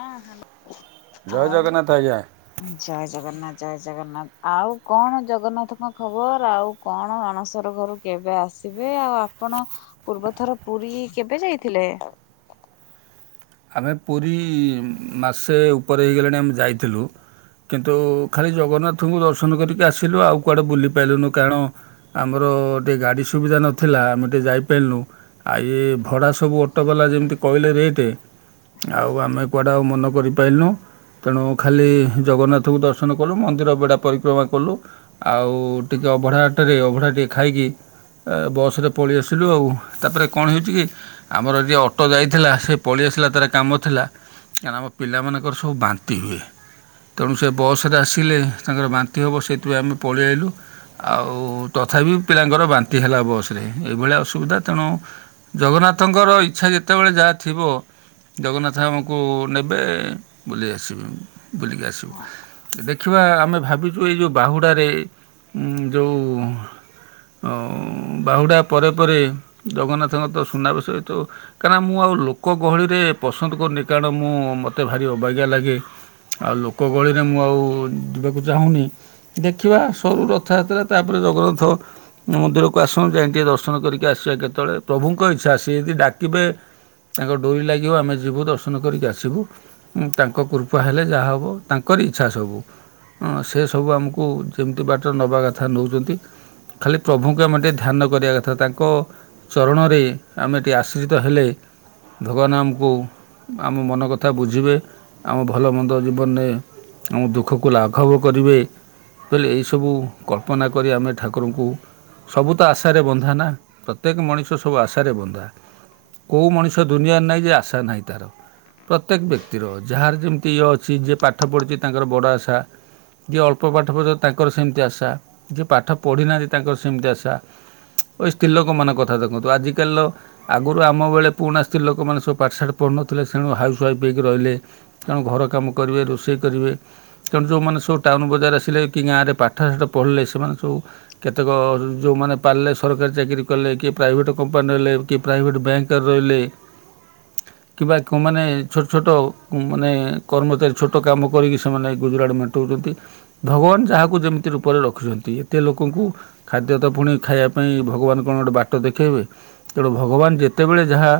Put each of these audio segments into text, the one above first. ହଁ ହାଲୋ ଜୟ ଜଗନ୍ନାଥ ଆଜ୍ଞା ଆଉ ଜୟ ଜଗନ୍ନାଥ ଜୟ ଜଗନ୍ନାଥ ଆଉ କଣ ଜଗନ୍ନାଥଙ୍କ ଖବର ଆଉ କଣ ଅଣସର ଘରୁ କେବେ ଆସିବେ ଆଉ ଆପଣ ପୂର୍ବଥର ପୁରୀ କେବେ ଯାଇଥିଲେ? ଆମେ ପୁରୀ ମାସେ ଉପରେ ହେଇଗଲାଣି ଆମେ ଯାଇଥିଲୁ। କିନ୍ତୁ ଖାଲି ଜଗନ୍ନାଥଙ୍କୁ ଦର୍ଶନ କରିକି ଆସିଲୁ ଆଉ କୁଆଡ଼େ ବୁଲିପାଇଲୁନୁ କାରଣ ଆମର ଟିକେ ଗାଡ଼ି ସୁବିଧା ନଥିଲା ଆମେ ଟିକେ ଯାଇପାରିନୁ ଆ ଏ ଭଡ଼ା ସବୁ ଅଟୋବାଲା ଯେମିତି କହିଲେ ରେଟ୍ ଆଉ ଆମେ କୁଆଡ଼େ ଆଉ ମନ କରିପାଇଲୁନୁ। ତେଣୁ ଖାଲି ଜଗନ୍ନାଥଙ୍କୁ ଦର୍ଶନ କଲୁ ମନ୍ଦିର ବେଢ଼ା ପରିକ୍ରମା କଲୁ। ଆଉ ଟିକି ଅଭଢ଼ା ହାଟରେ ଅଭଢ଼ା ଟିକେ ଖାଇକି ଏ ବସ୍ ରେ ପଳେଇ ଆସିଲୁ ଆଉ ତାପରେ କଣ ହେଉଛି କି ଆମର ଯିଏ ଅଟୋ ଯାଇଥିଲା ସେ ପଳେଇଆସି ଥିଲା ତାର କାମ ଥିଲା କାଇଁନା ଆମ ପିଲାମାନଙ୍କର ସବୁ ବାନ୍ତି ହୁଏ। ତେଣୁ ସେ ବସ୍ ରେ ଆସିଲେ ତାଙ୍କର ବାନ୍ତି ହେବ ସେଇଥିପାଇଁ ଆମେ ପଳେଇଆଇଲୁ। ଆଉ ତଥାପି ପିଲାଙ୍କର ବାନ୍ତି ହେଲା ବସ୍ ରେ ଏଇଭଳିଆ ଅସୁବିଧା ତେଣୁ ଜଗନ୍ନାଥଙ୍କର ଇଚ୍ଛା ଯେତେବେଳେ ଯାହା ଥିବ ଜଗନ୍ନାଥ ଆମକୁ ନେବେ ବୁଲି ଆସିବି ବୁଲିକି ହଁ ଆସିବୁ। ଦେଖିବା ଆମେ ଭାବିଛୁ ଏଇ ଯେଉଁ ବାହୁଡ଼ାରେ ଜୋଉଁ ଅଁ ବାହୁଡ଼ା ପରେ ପରେ ଜଗନ୍ନାଥଙ୍କ ତ ସୁନାବେଶ ହେଇଥିବ କାହିଁନା ମୁଁ ଆଉ ଲୋକ ଲୋକ ଗହଳିରେ ପସନ୍ଦ କରୁନି କାରଣ ମୁଁ ମୋତେ ଭାରି ଅବାଗିଆ ଲାଗେ। ଆଉ ଲୋକ ଗଳିରେ ମୁଁ ଆଉ ଯିବାକୁ ଚାହୁଁନି। ଦେଖିବା ସରୁ ରଥଯାତ୍ରା ତାପରେ ଜଗନ୍ନାଥ୍ ମନ୍ଦିରକୁ ଆସୁ ଯାଇ ଟିକି ଦର୍ଶନ କରିକି ଆସିବା କେତେବେଳେ ପ୍ରଭୁଙ୍କ ଇଚ୍ଛା ସେ ଯଦି ଡାକିବେ ତାଙ୍କ ଡୋରି ଲାଗିବ ଆମେ ଯିବୁ ଦର୍ଶନ କରିକି ଆସିବୁ। ତାଙ୍କ କୃପା ହେଲେ ଯାହା ହେବ ତାଙ୍କର ଇଚ୍ଛା ସବୁ। ହଁ ସେ ସବୁ ଆମକୁ ଯେମିତି ବାଟରେ ନେବା କଥା ନେଉଛନ୍ତି। ଖାଲି ପ୍ରଭୁଙ୍କୁ ଆମେ ଟିକେ ଧ୍ୟାନ କରିବା କଥା ତାଙ୍କ ଚରଣରେ ଆମେ ଏଠି ଆଶ୍ରିତ ହେଲେ ଭଗବାନ ଆମକୁ ଆମ ମନ କଥା ବୁଝିବେ। ଆମ ଭଲମନ୍ଦ ଜୀବନରେ ଆମ ଦୁଃଖକୁ ଲାଘବ କରିବେ। ବଲେ ଏଇସବୁ କଳ୍ପନା କରି ଆମେ ଠାକୁରଙ୍କୁ ସବୁ ତ ଆଶାରେ ବନ୍ଧା ନା ପ୍ରତ୍ୟେକ ମଣିଷ ସବୁ ଆଶାରେ ବନ୍ଧା କୋଉ ମଣି ଷ ଦୁନିଆରେ ନାହିଁ ଯେ ଆଶା ନାହିଁ ତାର। ପ୍ରତ୍ୟେକ ବ୍ୟକ୍ତିର ଯାହାର ଯେମିତି ଇଏ ଅଛି ଯିଏ ପାଠ ପଢ଼ିଛି ତାଙ୍କର ବଡ଼ ଆଶା। ଯିଏ ଅଳ୍ପ ପାଠ ପଢିଥିବା ତାଙ୍କର ସେମିତି ଆସା। ଯିଏ ପାଠ ପଢ଼ିନାହାନ୍ତି ତାଙ୍କର ସେମିତି ଆସା ଏ ସ୍ତ୍ରୀ ଲୋକମାନଙ୍କ କଥା ଦେଖନ୍ତୁ ଆଜିକାଲି ଆଗରୁ ଆମ ବେଳେ ପୁରୁଣା ସ୍ତ୍ରୀ ଲୋକମାନେ ସବୁ ପାଠାଠଢ଼ନଥିଲେ ସେମାନେ ହାଉଶୁ ୱାଇଫ୍ ହେଇକି ରହିଲେ। ତାଙ୍କ ଘର କାମ କରିବେ ରୋଷେଇ କରିବେ ତେଣୁ ଯେଉଁମାନେ ସବୁ ଟାଉନ ବଜାର ଆସିଲେ କି ଗାଁରେ ପାଠଶାଠ ପଢ଼ିଲେ ସେମାନେ ସବୁ କେତେକ ଯେଉଁମାନେ ପାରିଲେ ସରକାରୀ ଚାକିରି କଲେ। କିଏ ପ୍ରାଇଭେଟ୍ କମ୍ପାନୀ ହେଲେ କିଏ ପ୍ରାଇଭେଟ୍ ବ୍ୟାଙ୍କରେ ରହିଲେ କିମ୍ବା କେଉଁମାନେ ଛୋଟ ଛୋଟ ମାନେ କର୍ମଚାରୀ ଛୋଟ କାମ କରିକି ସେମାନେ ଗୁଜୁରାଟ ମେଣ୍ଟଉଛନ୍ତି। ଭଗବାନ ଯାହାକୁ ଯେମିତି ରୂପରେ ରଖିଛନ୍ତି ଏତେ ଲୋକଙ୍କୁ ଖାଦ୍ୟ ତ ପୁଣି ଖାଇବା ପାଇଁ ଭଗବାନ କଣ ଗୋଟେ ବାଟ ଦେଖାଇବେ ତେଣୁ ଭଗବାନ ଯେତେବେଳେ ଯାହା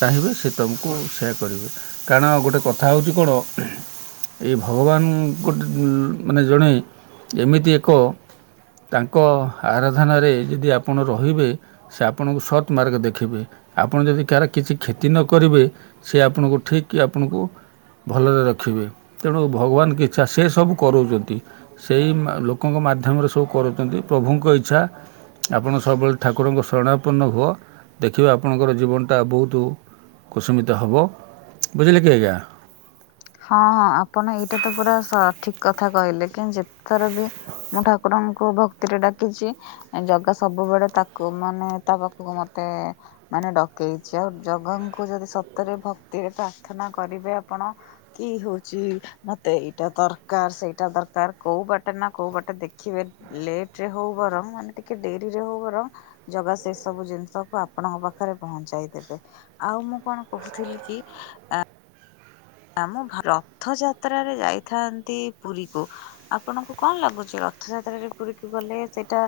ଚାହିଁବେ ସେ ତମକୁ ସେୟ କରିବେ କାରଣ ଗୋଟେ କଥା ହେଉଛି କଣ? ଏଇ ଭଗବାନ ଗୋଟେ ମାନେ ଜଣେ ଏମିତି ଏକ ତାଙ୍କ ଆରାଧନାରେ ଯଦି ଆପଣ ରହିବେ ସେ ଆପଣଙ୍କୁ ସତ ମାର୍ଗ ଦେଖିଇବେ। ଆପଣ ଯଦି କାହାର କିଛି କ୍ଷତି ନ କରିବେ ସେ ଆପଣଙ୍କୁ ଠିକ୍ ଆପଣଙ୍କୁ ଭଲରେ ରଖିବେ ତେଣୁ ଭଗବାନ ଇଚ୍ଛା ସେ ସବୁ କରଉଛନ୍ତି। ସେଇ ଲୋକଙ୍କ ମାଧ୍ୟମରେ ସବୁ କରୁଛନ୍ତି ପ୍ରଭୁଙ୍କ ଇଚ୍ଛା ଆପଣ ସବୁବେଳେ ଠାକୁରଙ୍କ ଶରଣାତ୍ପନ୍ନ ହୁଅ ଦେଖିବେ ଆ ଆପଣଙ୍କର ଜୀବନଟା ବହୁତ କୁସମିତ ହେବ ବୁଝିଲେ କି ଆଜ୍ଞା। ହଁ ହଁ ଆପଣ ଏଇଟା ତ ପୁରା ସ ଠିକ କଥା କହିଲେ କି ଯେତଥର ବି ମୁଁ ଠାକୁରଙ୍କୁ ଭକ୍ତିରେ ଡାକିଛି ଜାଗା ସବୁବେଳେ ତାକୁ ମାନେ ତା ପାଖକୁ ମତେ ମାନେ ଡକେଇଛି ଆଉ ଜଗାଙ୍କୁ ଯଦି ସତରେ ଭକ୍ତିରେ ପ୍ରାର୍ଥନା କରିବେ ଆପଣ କି ହଉଛି ମତେ ଏଇଟା ଦରକାର ସେଇଟା ଦରକାର କୋଉ ବାଟେ ନା କୋଉ ବାଟେ ଦେଖିବେ ଲେଟ ରେ ହଉ ବରମ ମାନେ ଟିକେ ଡେରିରେ ହଉ ବରମ୍ ଜଗା ସେ ସବୁ ଜିନିଷକୁ ଆପଣଙ୍କ ପାଖରେ ପହଞ୍ଚାଇ ଦେବେ। ଆଉ ମୁଁ କଣ କହୁଥିଲି କି ଆ ଆମ ରଥ ଯାତ୍ରାରେ ଯାଇଥାନ୍ତି ପୁରୀକୁ ଆପଣଙ୍କୁ କଣ ଲାଗୁଛି ରଥଯାତ୍ରାରେ ପୁରୀକୁ ଗଲେ ସେଇଟା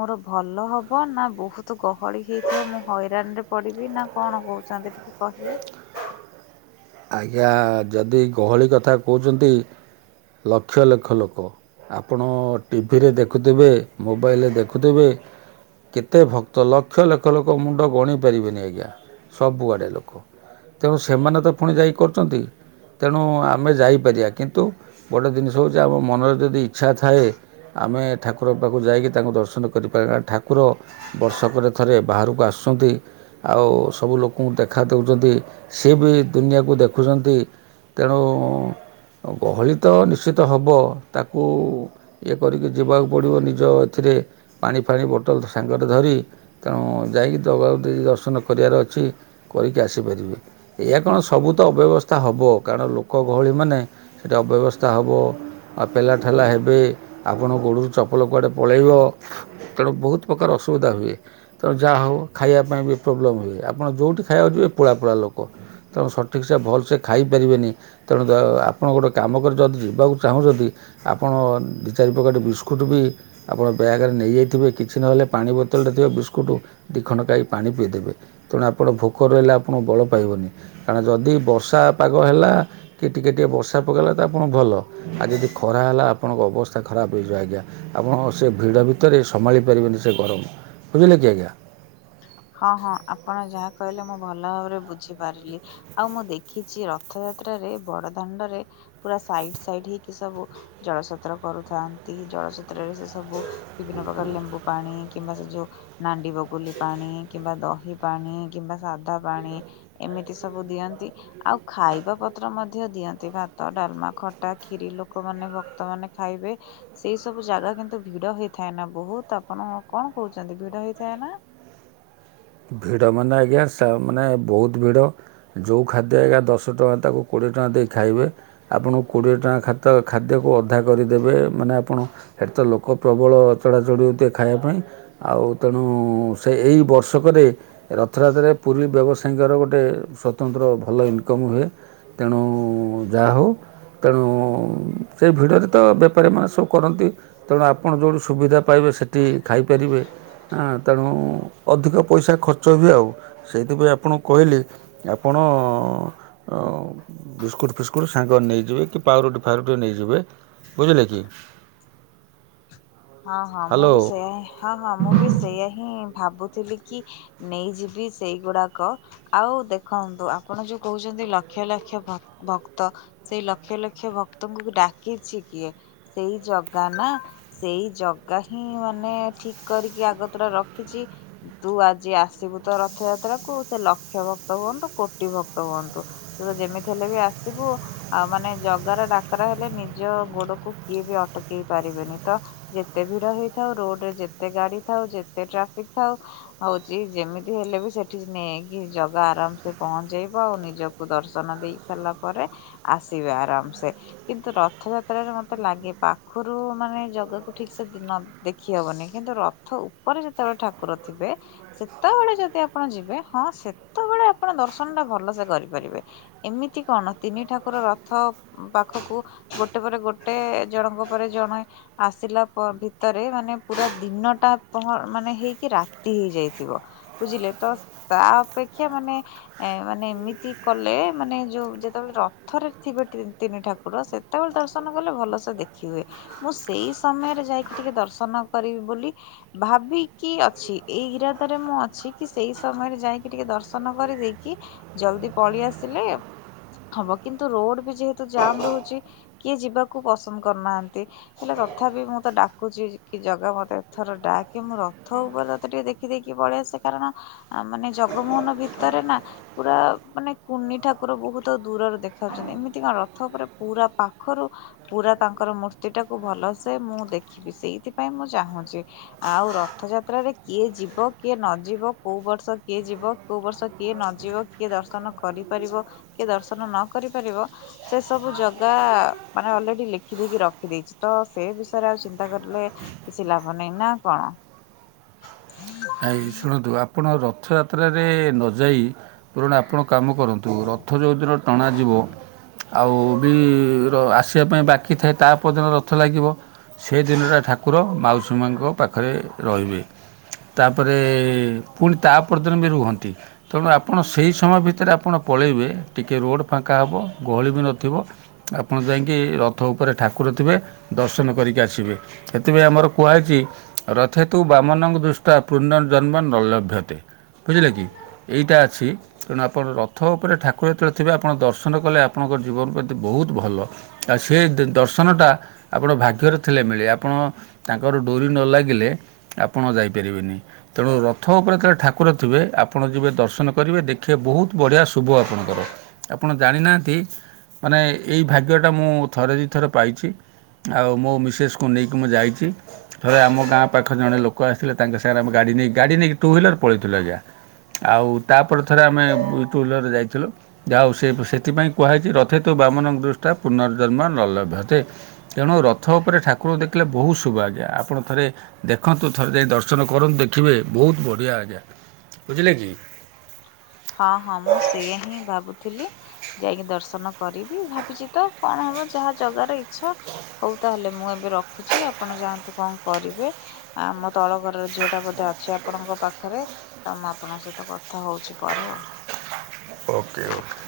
ମୋର ଭଲ ହବ ନା ବହୁତ ଗହଳି ହେଇଥିବ ମୁଁ ହଇରାଣ ରେ ପଡିବି ନା କଣ କହୁଛନ୍ତି ଟିକେ କହିବେ ଆଜ୍ଞା ଯଦି ଗହଳି କଥା କହୁଛନ୍ତି ଲକ୍ଷ ଲକ୍ଷ ଲୋକ ଆପଣ ଟିଭିରେ ଦେଖୁଥିବେ, ମୋବାଇଲରେ ଦେଖୁଥିବେ କେତେ ଭକ୍ତ ଲକ୍ଷ ଲକ୍ଷ ଲୋକ ମୁଣ୍ଡ ଗଣି ପାରିବେନି ଆଜ୍ଞା ସବୁଆଡ଼େ ଲୋକ ତେଣୁ ସେମାନେ ତ ପୁଣି ଯାଇକି କରୁଛନ୍ତି ତେଣୁ ଆମେ ଯାଇପାରିବା କିନ୍ତୁ ଗୋଟେ ଜିନିଷ ହେଉଛି ଆମ ମନରେ ଯଦି ଇଚ୍ଛା ଥାଏ ଆମେ ଠାକୁରଙ୍କ ପାଖକୁ ଯାଇକି ତାଙ୍କୁ ଦର୍ଶନ କରିପାର ନା ଠାକୁ କୁର ବର୍ଷକରେ ଥରେ ବାହାରକୁ ଆସୁଛନ୍ତି। ଆଉ ସବୁ ଲୋକଙ୍କୁ ଦେଖା ଦେଉଛନ୍ତି ସି ବି ଦୁନିଆକୁ ଦେଖୁଛନ୍ତି ତେଣୁ ଗହଳି ତ ନିଶ୍ଚିତ ହେବ ତାକୁ ଇଏ କରିକି ଯିବାକୁ ପଡ଼ିବ ନିଜ ଏଥିରେ ପାଣି ଫାଣି ବୋଟଲ ସାଙ୍ଗରେ ଧରି ତେଣୁ ଯାଇକି ଜଗା କୁ ଟିକେ ଦର୍ଶନ କରିବାର ଅଛି କରିକି ଆସିପାରିବେ। ଏଇଆ କଣ ସବୁ ତ ଅବ୍ୟବସ୍ଥା ହେବ କାରଣ ଲୋକ ଗହଳି ମାନେ ସେଇଟା ଅବ୍ୟବସ୍ଥା ହେବ। ଆଉ ପେଲା ଠେଲା ହେବେ ଆପଣ ଗୋଡ଼ରୁ ଚପଲ କୁଆଡ଼େ ପଳେଇବ। ତେଣୁ ବହୁତ ପ୍ରକାର ଅସୁବିଧା ହୁଏ ତେଣୁ ଯାହା ହଉ ଖାଇବା ପାଇଁ ବି ପ୍ରୋବ୍ଲେମ୍ ହୁଏ ଆପଣ ଯେଉଁଠି ଖାଇବାକୁ ଯିବେ ପୋଳାପୋଳା ଲୋକ। ତେଣୁ ସଠିକ ସେ ଭଲସେ ଖାଇପାରିବେନି ତେଣୁ ଦ ଆପଣ ଗୋଟଏ କାମ କରି ଯଦି ଯିବାକୁ ଚାହୁଁଛନ୍ତି ଆପଣ ଦୁଇ ଚାରି ପକେଟ ବିସ୍କୁଟ୍ ବି ଆପଣ ବ୍ୟାଗରେେ ନେଇଯାଇଥିବେ କିଛି ନହେଲେ ପାଣି ବୋତଲ ରେ ଥିବା ବିସ୍କୁଟ୍ ଦି ଖଣ୍ଡ ଖାଇକି ପାଣି ପିଇଦେବେ ତେଣୁ ଆପଣ ଭୋକରେ ରହିଲେ ଆପଣଙ୍କୁ ବଳ ପାଇବନି। କାରଣ ଯଦି ବର୍ଷା ପାଗ ହେଲା କି ଟିକେ ଟିକେ ବର୍ଷା ପକାଇଲା ତ ଆପଣ ଭଲ। ଆଉ ଯଦି ଖରା ହେଲା ଆପଣଙ୍କ ଅବସ୍ଥା ଖରାପ ହେଇଯିବ ଆଜ୍ଞା ଆପଣ ସେ ଭିଡ଼ ଭିତରେ ସମ୍ଭାଳି ପାରିବେନି ସେ ଗରମ। ବୁଝିଲେକି ଆଜ୍ଞା। ହଁ ହଁ, ଆପଣ ଯାହା କହିଲେ ମୁଁ ଭଲ ଭାବରେ ବୁଝିପାରିଲି। ଆଉ ମୁଁ ଦେଖିଛି ରଥଯାତ୍ରାରେ ବଡ ଦାଣ୍ଡ ରେ ପୁରା ସାଇଡ ସାଇଡ ହେଇକି ସବୁ ଜଳ ସୋତ୍ର କରୁଥାନ୍ତି। ଜଳ ସୋତ୍ରରେ ସେ ସବୁ ବିଭିନ୍ନ ପ୍ରକାର ଲେମ୍ବୁ ପାଣି କିମ୍ବା ସେ ଯୋଉ ନାଣ୍ଡି ବ ଗୁଲି ପାଣି କିମ୍ବା ଦହି ପାଣି କିମ୍ବା ସାଧା ପାଣି ଏମିତି ସବୁ ଦିଅନ୍ତି ଆଉ ଖାଇବା ପତ୍ର ମଧ୍ୟ ଦିଅନ୍ତି। ଭାତ, ଡାଲମା, ଖଟା, କ୍ଷୀରି ଲୋକମାନେ ଭକ୍ତ ମାନେ ଖାଇବେ ସେଇ ସବୁ ଜାଗା କିନ୍ତୁ ଭିଡ ହେଇଥାଏ ନା ବହୁତ ଆପଣ କଣ କହୁଛନ୍ତି ଭିଡ ହେଇଥାଏ ନା? ଭିଡ଼ ମାନେ ଆଜ୍ଞା ମାନେ ବହୁତ ଭିଡ଼। ଯେଉଁ ଖାଦ୍ୟ ଆଜ୍ଞା ଦଶ ଟଙ୍କା ତାକୁ କୋଡ଼ିଏ ଟଙ୍କା ଦେଇ ଖାଇବେ ଆପଣ କୋଡ଼ିଏ ଟଙ୍କା ଖାଦ୍ୟକୁ ଅଧା କରିଦେବେ। ମାନେ ଆପଣ ସେଠି ତ ଲୋକ ପ୍ରବଳ ଚଢ଼ା ଚଢ଼ି ହଉଥିବେ ଖାଇବା ପାଇଁ ଆଉ ତେଣୁ ସେ ଏଇ ବର୍ଷ ବର୍ଷକରେ ରଥରାତ୍ରରେ ପୁରୀ ବ୍ୟବସାୟୀଙ୍କର ଗୋଟେ ସ୍ୱତନ୍ତ୍ର ଭଲ ଇନକମ୍ ହୁଏ। ତେଣୁ ଯାହା ହେଉ ତେଣୁ ସେଇ ଭିଡ଼ରେ ତ ବେପାରୀମାନେ ସବୁ କରନ୍ତି ତେଣୁ ଆପଣ ଯେଉଁଠି ସୁବିଧା ପାଇବେ ସେଠି ଖାଇପାରିବେ ହାଁ, ତେଣୁ ଅଧିକ ପଇସା ଖର୍ଚ୍ଚ ହୁଏ ଆଉ ସେଇଥିପାଇଁ ଆପଣ କହିଲେ ଆପଣ ବିସ୍କୁଟ୍ ଫିସ୍କୁଟ୍ ସାଙ୍ଗରେ ନେଇଯିବେ କି ପାଉଁରୁଟି ଫାଉଁରୁଟି ନେଇଯିବେ ବୁଝିଲେ କି? ହଁ ହଁ ମୁଁ ବି ହ୍ୟାଲୋ ସେଇୟା ହିଁ ହଁ ହଁ ମୁଁ ବି ସେଇୟା ହିଁ ଭାବୁଥିଲି କି ନେଇଯିବି ସେଇଗୁଡାକ। ଆଉ ଦେଖନ୍ତୁ ଆପଣ ଯୋଉ କହୁଛନ୍ତି ଲକ୍ଷ ଲକ୍ଷ ଭ-ଭକ୍ତ। ସେଇ ଲକ୍ଷ ଲକ୍ଷ ଭକ୍ତଙ୍କୁ ଡାକିଛି କିଏ ସେଇ ଜଗା ନା। ସେଇ ଜଗା ହିଁ ମାନେ ଠିକ କରିକି ଆଗତ୍ର ରଖିଛି ତୁ ଆଜି ଆସିବୁ ତ ରଥଯାତ୍ରା କୁ ସେ ଲକ୍ଷ ଭକ୍ତ ହୁଅନ୍ତୁ କୋଟି ଭକ୍ତ ହୁଅନ୍ତୁ। ତୋର ଯେମିତି ହେଲେ ବି ଆସିବୁ ଆଉ ମାନେ ଜଗାର ଡାକରା ହେଲେ ନିଜ ଗୋଡକୁ କିଏ ବି ଅଟକେଇ ପାରିବେନି। ତ ଯେତେ ଭିଡ ହେଇଥାଉ ରୋଡ ରେ ଯେତେ ଗାଡି ଥାଉ ଯେତେ ଟ୍ରାଫିକ ଥାଉ ହଉଛି ଯେମିତି ହେଲେ ବି ସେଠି ନେଇକି ଜଗା ଆରାମ ସେ ପହଞ୍ଚେଇବ ଆଉ ନିଜ କୁ ଦର୍ଶନ ଦେଇ ସାରିଲା ପରେ ଆସିବେ ଆରାମ ସେ କିନ୍ତୁ ରଥଯାତ୍ରାରେ ମତେ ଲାଗେ ପାଖରୁ ମାନେ ଜଗାକୁ ଠିକ ସେ ନ ଦେଖି ହବନି। କିନ୍ତୁ ରଥ ଉପରେ ଯେତେବେଳେ ଠାକୁର ଥିବେ ସେତେବେଳେ ଯଦି ଆପଣ ଯିବେ ହଁ ସେତେବେଳେ ଆପଣ ଦର୍ଶନ ଟା ଭଲ ସେ କରିପାରିବେ ଏମିତି କଣ ତିନି ଠାକୁର ରଥ ପାଖକୁ ଗୋଟେ ପରେ ଗୋଟେ, ଜଣଙ୍କ ପରେ ଜଣେ ଆସିଲା ପରେ ଭିତରେ ମାନେ ପୁରା ଦିନଟା ହ ମାନେ ହେଇକି ରାତି ହେଇଯାଇଥିବ ବୁଝିଲେ ତ ତା ଅପେକ୍ଷା ମାନେ ଏ ମାନେ ଏମିତି କଲେ ମାନେ ଯୋଉ ଯେତେବେଳେ ରଥରେ ଥିବେ ତି ତିନି ଠାକୁର ସେ ସେତେବେଳେ ଦର୍ଶନ କଲେ ଭଲସେ ଦେଖି ହୁଏ। ମୁଁ ସେଇ ସମୟରେ ଯାଇକି ଟିକେ ଦର୍ଶନ କରିବି ବୋଲି ଭାବିକି ଅଛି ଏଇ ଇରାଦାରେ ମୁଁ ଅଛି କି ସେଇ ସମୟରେ ଯାଇକି ଟିକେ ଦର୍ଶନ କରି ଦେଇକି ଜଲଦି ପଳେଇ ଆସିଲେ ହବ କିନ୍ତୁ, ରୋଡ ବି ଯେହେତୁ ଜାମ ରହୁଛି କିଏ ଯିବାକୁ ପସନ୍ଦ କରୁନାହାନ୍ତି। ହେଲେ ତଥା ବିି ମୁଁ ତ ଡାକୁଛି କି ଜଗା ମତେ ଏଥର ଡାକେ ମୁଁ ରଥ ଉପରେ ତତେ ଟିକେ ଦେଖି ଦେଖି ଦେଇକି ପଳେଇଆସେ କାରଣ ମାନେ ଜଗମୋହନ ଭିତରେ ନା ପୁରା ମାନେ କୁନି ଠାକୁର ବହୁତ ଦୂରରେ ଦେଖାଉଛନ୍ତି ଏମିତି କଣ ରଥ ଉପରେ ପୁରା ପାଖରୁ ପୁରା ତାଙ୍କର ମୂର୍ତ୍ତି ଟାକୁ ଭଲସେ ମୁଁ ଦେଖିବି ସେଇଥିପାଇଁ ମୁଁ ଚାହୁଁଛି ଆଉ ରଥଯାତ୍ରାରେ କିଏ ଯିବ କିଏ ନ ଯିବ କୋଉ ବର୍ଷ କିଏ ଯିବ କୋଉ ବର୍ଷ କିଏ ନଯିବ କିଏ ଦର୍ଶନ କରିପାରିବ କିଏ ଦର୍ଶନ ନ କରିପାରିବ ସେ ସବୁ ଜଗା ମାନେ ଅଲରେଡି ଲେଖିଦେଇକି ରଖିଦେଇଛି ତ ସେ ବିଷୟରେ ଆଉ ଚିନ୍ତା କରିଲେ କିଛି ଲାଭ ନାହିଁ ନା କଣ ଆଇ ଶୁଣନ୍ତୁ ଆପଣ ରଥଯାତ୍ରାରେ ନଯାଇ ତୁରୁଣ ଆପଣ କାମ କରନ୍ତୁ ରଥ ଯେଉଁଦିନ ଟଣାାଯିବ ଆଉ ବି ର ଆସିବା ପାଇଁ ବାକି ଥାଏ ତା ପଦିନ ରଥ ଲାଗିବ ସେ ଦିନଟା ଠାକୁର ମାଉସୀ ମାଆଙ୍କ ପାଖରେ ରହିବେ ତାପରେ ପୁଣି ତା ପରଦିନ ବି ରୁହନ୍ତି ତେଣୁ ଆପଣ ସେଇ ସମୟ ଭିତରେ ଆପଣ ପଳେଇବେ ଟିକେ ରୋଡ଼ ଫାଙ୍କା ହେବ ଗହଳି ବି ନଥିବ ଆପଣ ଯାଇକି ରଥ ଉପରେ ଠାକୁର ଥିବେ ଦର୍ଶନ କରିକି ଆସିବେ ସେଥିପାଇଁ ଆମର କୁହାଯାଇଛି ରଥତୁ ବାମନଙ୍କ ଦୃଷ୍ଟି ତା ପୁର୍ନଃ ଜନ୍ମ ନ ଲଭ୍ୟତେ ବୁଝିଲେ କି ଏଇଟା ଅଛି ତେଣୁ ଆପଣ ରଥ ଉପରେ ଠାକୁର ଯେତେଳେ ଥିବେ ଆପଣ ଦର୍ଶନ କଲେ ଆପଣଙ୍କ ଜୀବନ ବହୁତ ଭଲ ଆଉ ସେ ଦେ ଦର୍ଶନଟା ଆପଣ ଭାଗ୍ୟରେ ଥିଲେ ମିଳେ ଆପଣ ତାଙ୍କର ଡୋରି ନ ଲାଗିଲେ ଆପଣ ଯାଇପାରିବେନି ତେଣୁ ରଥ ଉପରେ ଯେତେବେଳେ ଠାକୁର ଥିବେ ଆପଣ ଯିବେ ଦର୍ଶନ କରିବେ ଦେଖିବେ ବହୁତ ବଢ଼ିଆ ଶୁଭ ଆପଣଙ୍କର ଆପଣ ଜାଣିନାହାଁନ୍ତି ମାନେ ଏଇ ଭାଗ୍ୟଟା ମୁଁ ଥରେ ଦୁଇ ଥରେ ପାଇଛି। ଆଉ ମୋ ମିସେସ୍କୁ ନେଇକି ମୁଁ ଯାଇଛି ଥରେ ଆମ ଗାଁ ପାଖରେ ଜଣେ ଲୋକ ଆସଥିଲେ ତାଙ୍କ ସାଙ୍ଗରେ ଆମେ ଗାଡ଼ି ନେଇ ଗାଡ଼ି ନେଇକ ଟୁ ହ୍ୱିଲର ପଳଥିଲୁ ଆ୍ଞା ଆଉ ତାପରେ ଥରେ ଆମେ ଟୁ ହୱିଲର ଯାଇଥିଲୁ ଯାହାଉ ସେ ସେଥିପାଇଁ କୁହାଯାଇଛି ରଥେ ତ ବାମନଣଙ୍କ ଦୃଷ୍ା ପୁନର୍ଜନ୍ମ ନଲଭ୍ୟତେ ତେଣୁ ରଥ ଉପରେ ଠାକୁରଙ୍କୁ ଦେଖିଲେ ବହୁତ ଶୁଭ ଆଜ୍ଞା ଆପଣ ଥରେ ଦେଖନ୍ତୁ ଥରେ ଯାଇ ଦର୍ଶ ର୍ଶନ କରନ୍ତୁ ଦେଖିବେ ବହୁତ ବଢ଼ିଆ ଆଜ୍ଞା ବୁଝିଲେ କି ହଁ ହଁ ମୁଁ ସେୟା ହିଁ ଭାବୁଥିଲି ଯାଇକି ଦର୍ଶନ କରିବି ଭାବିଛି ତ କଣ ହବ ଯାହା ଜଗାର ଇଚ୍ଛା ହଉ ତାହେଲେ ମୁଁ ଏବେ ରଖୁଛି ଆପଣ ଯାଆନ୍ତୁ କଣ କରିବେ ଆମ ତଳ ଘରର ଝିଅଟା ବୋଧେ ଅଛି ଆପଣଙ୍କ ପାଖରେ ତ ମୁଁ ଆପଣଙ୍କ ସହିତ କ ଥା ହଉଛି ପରେ ଆଉ ଓକେ ଓକେ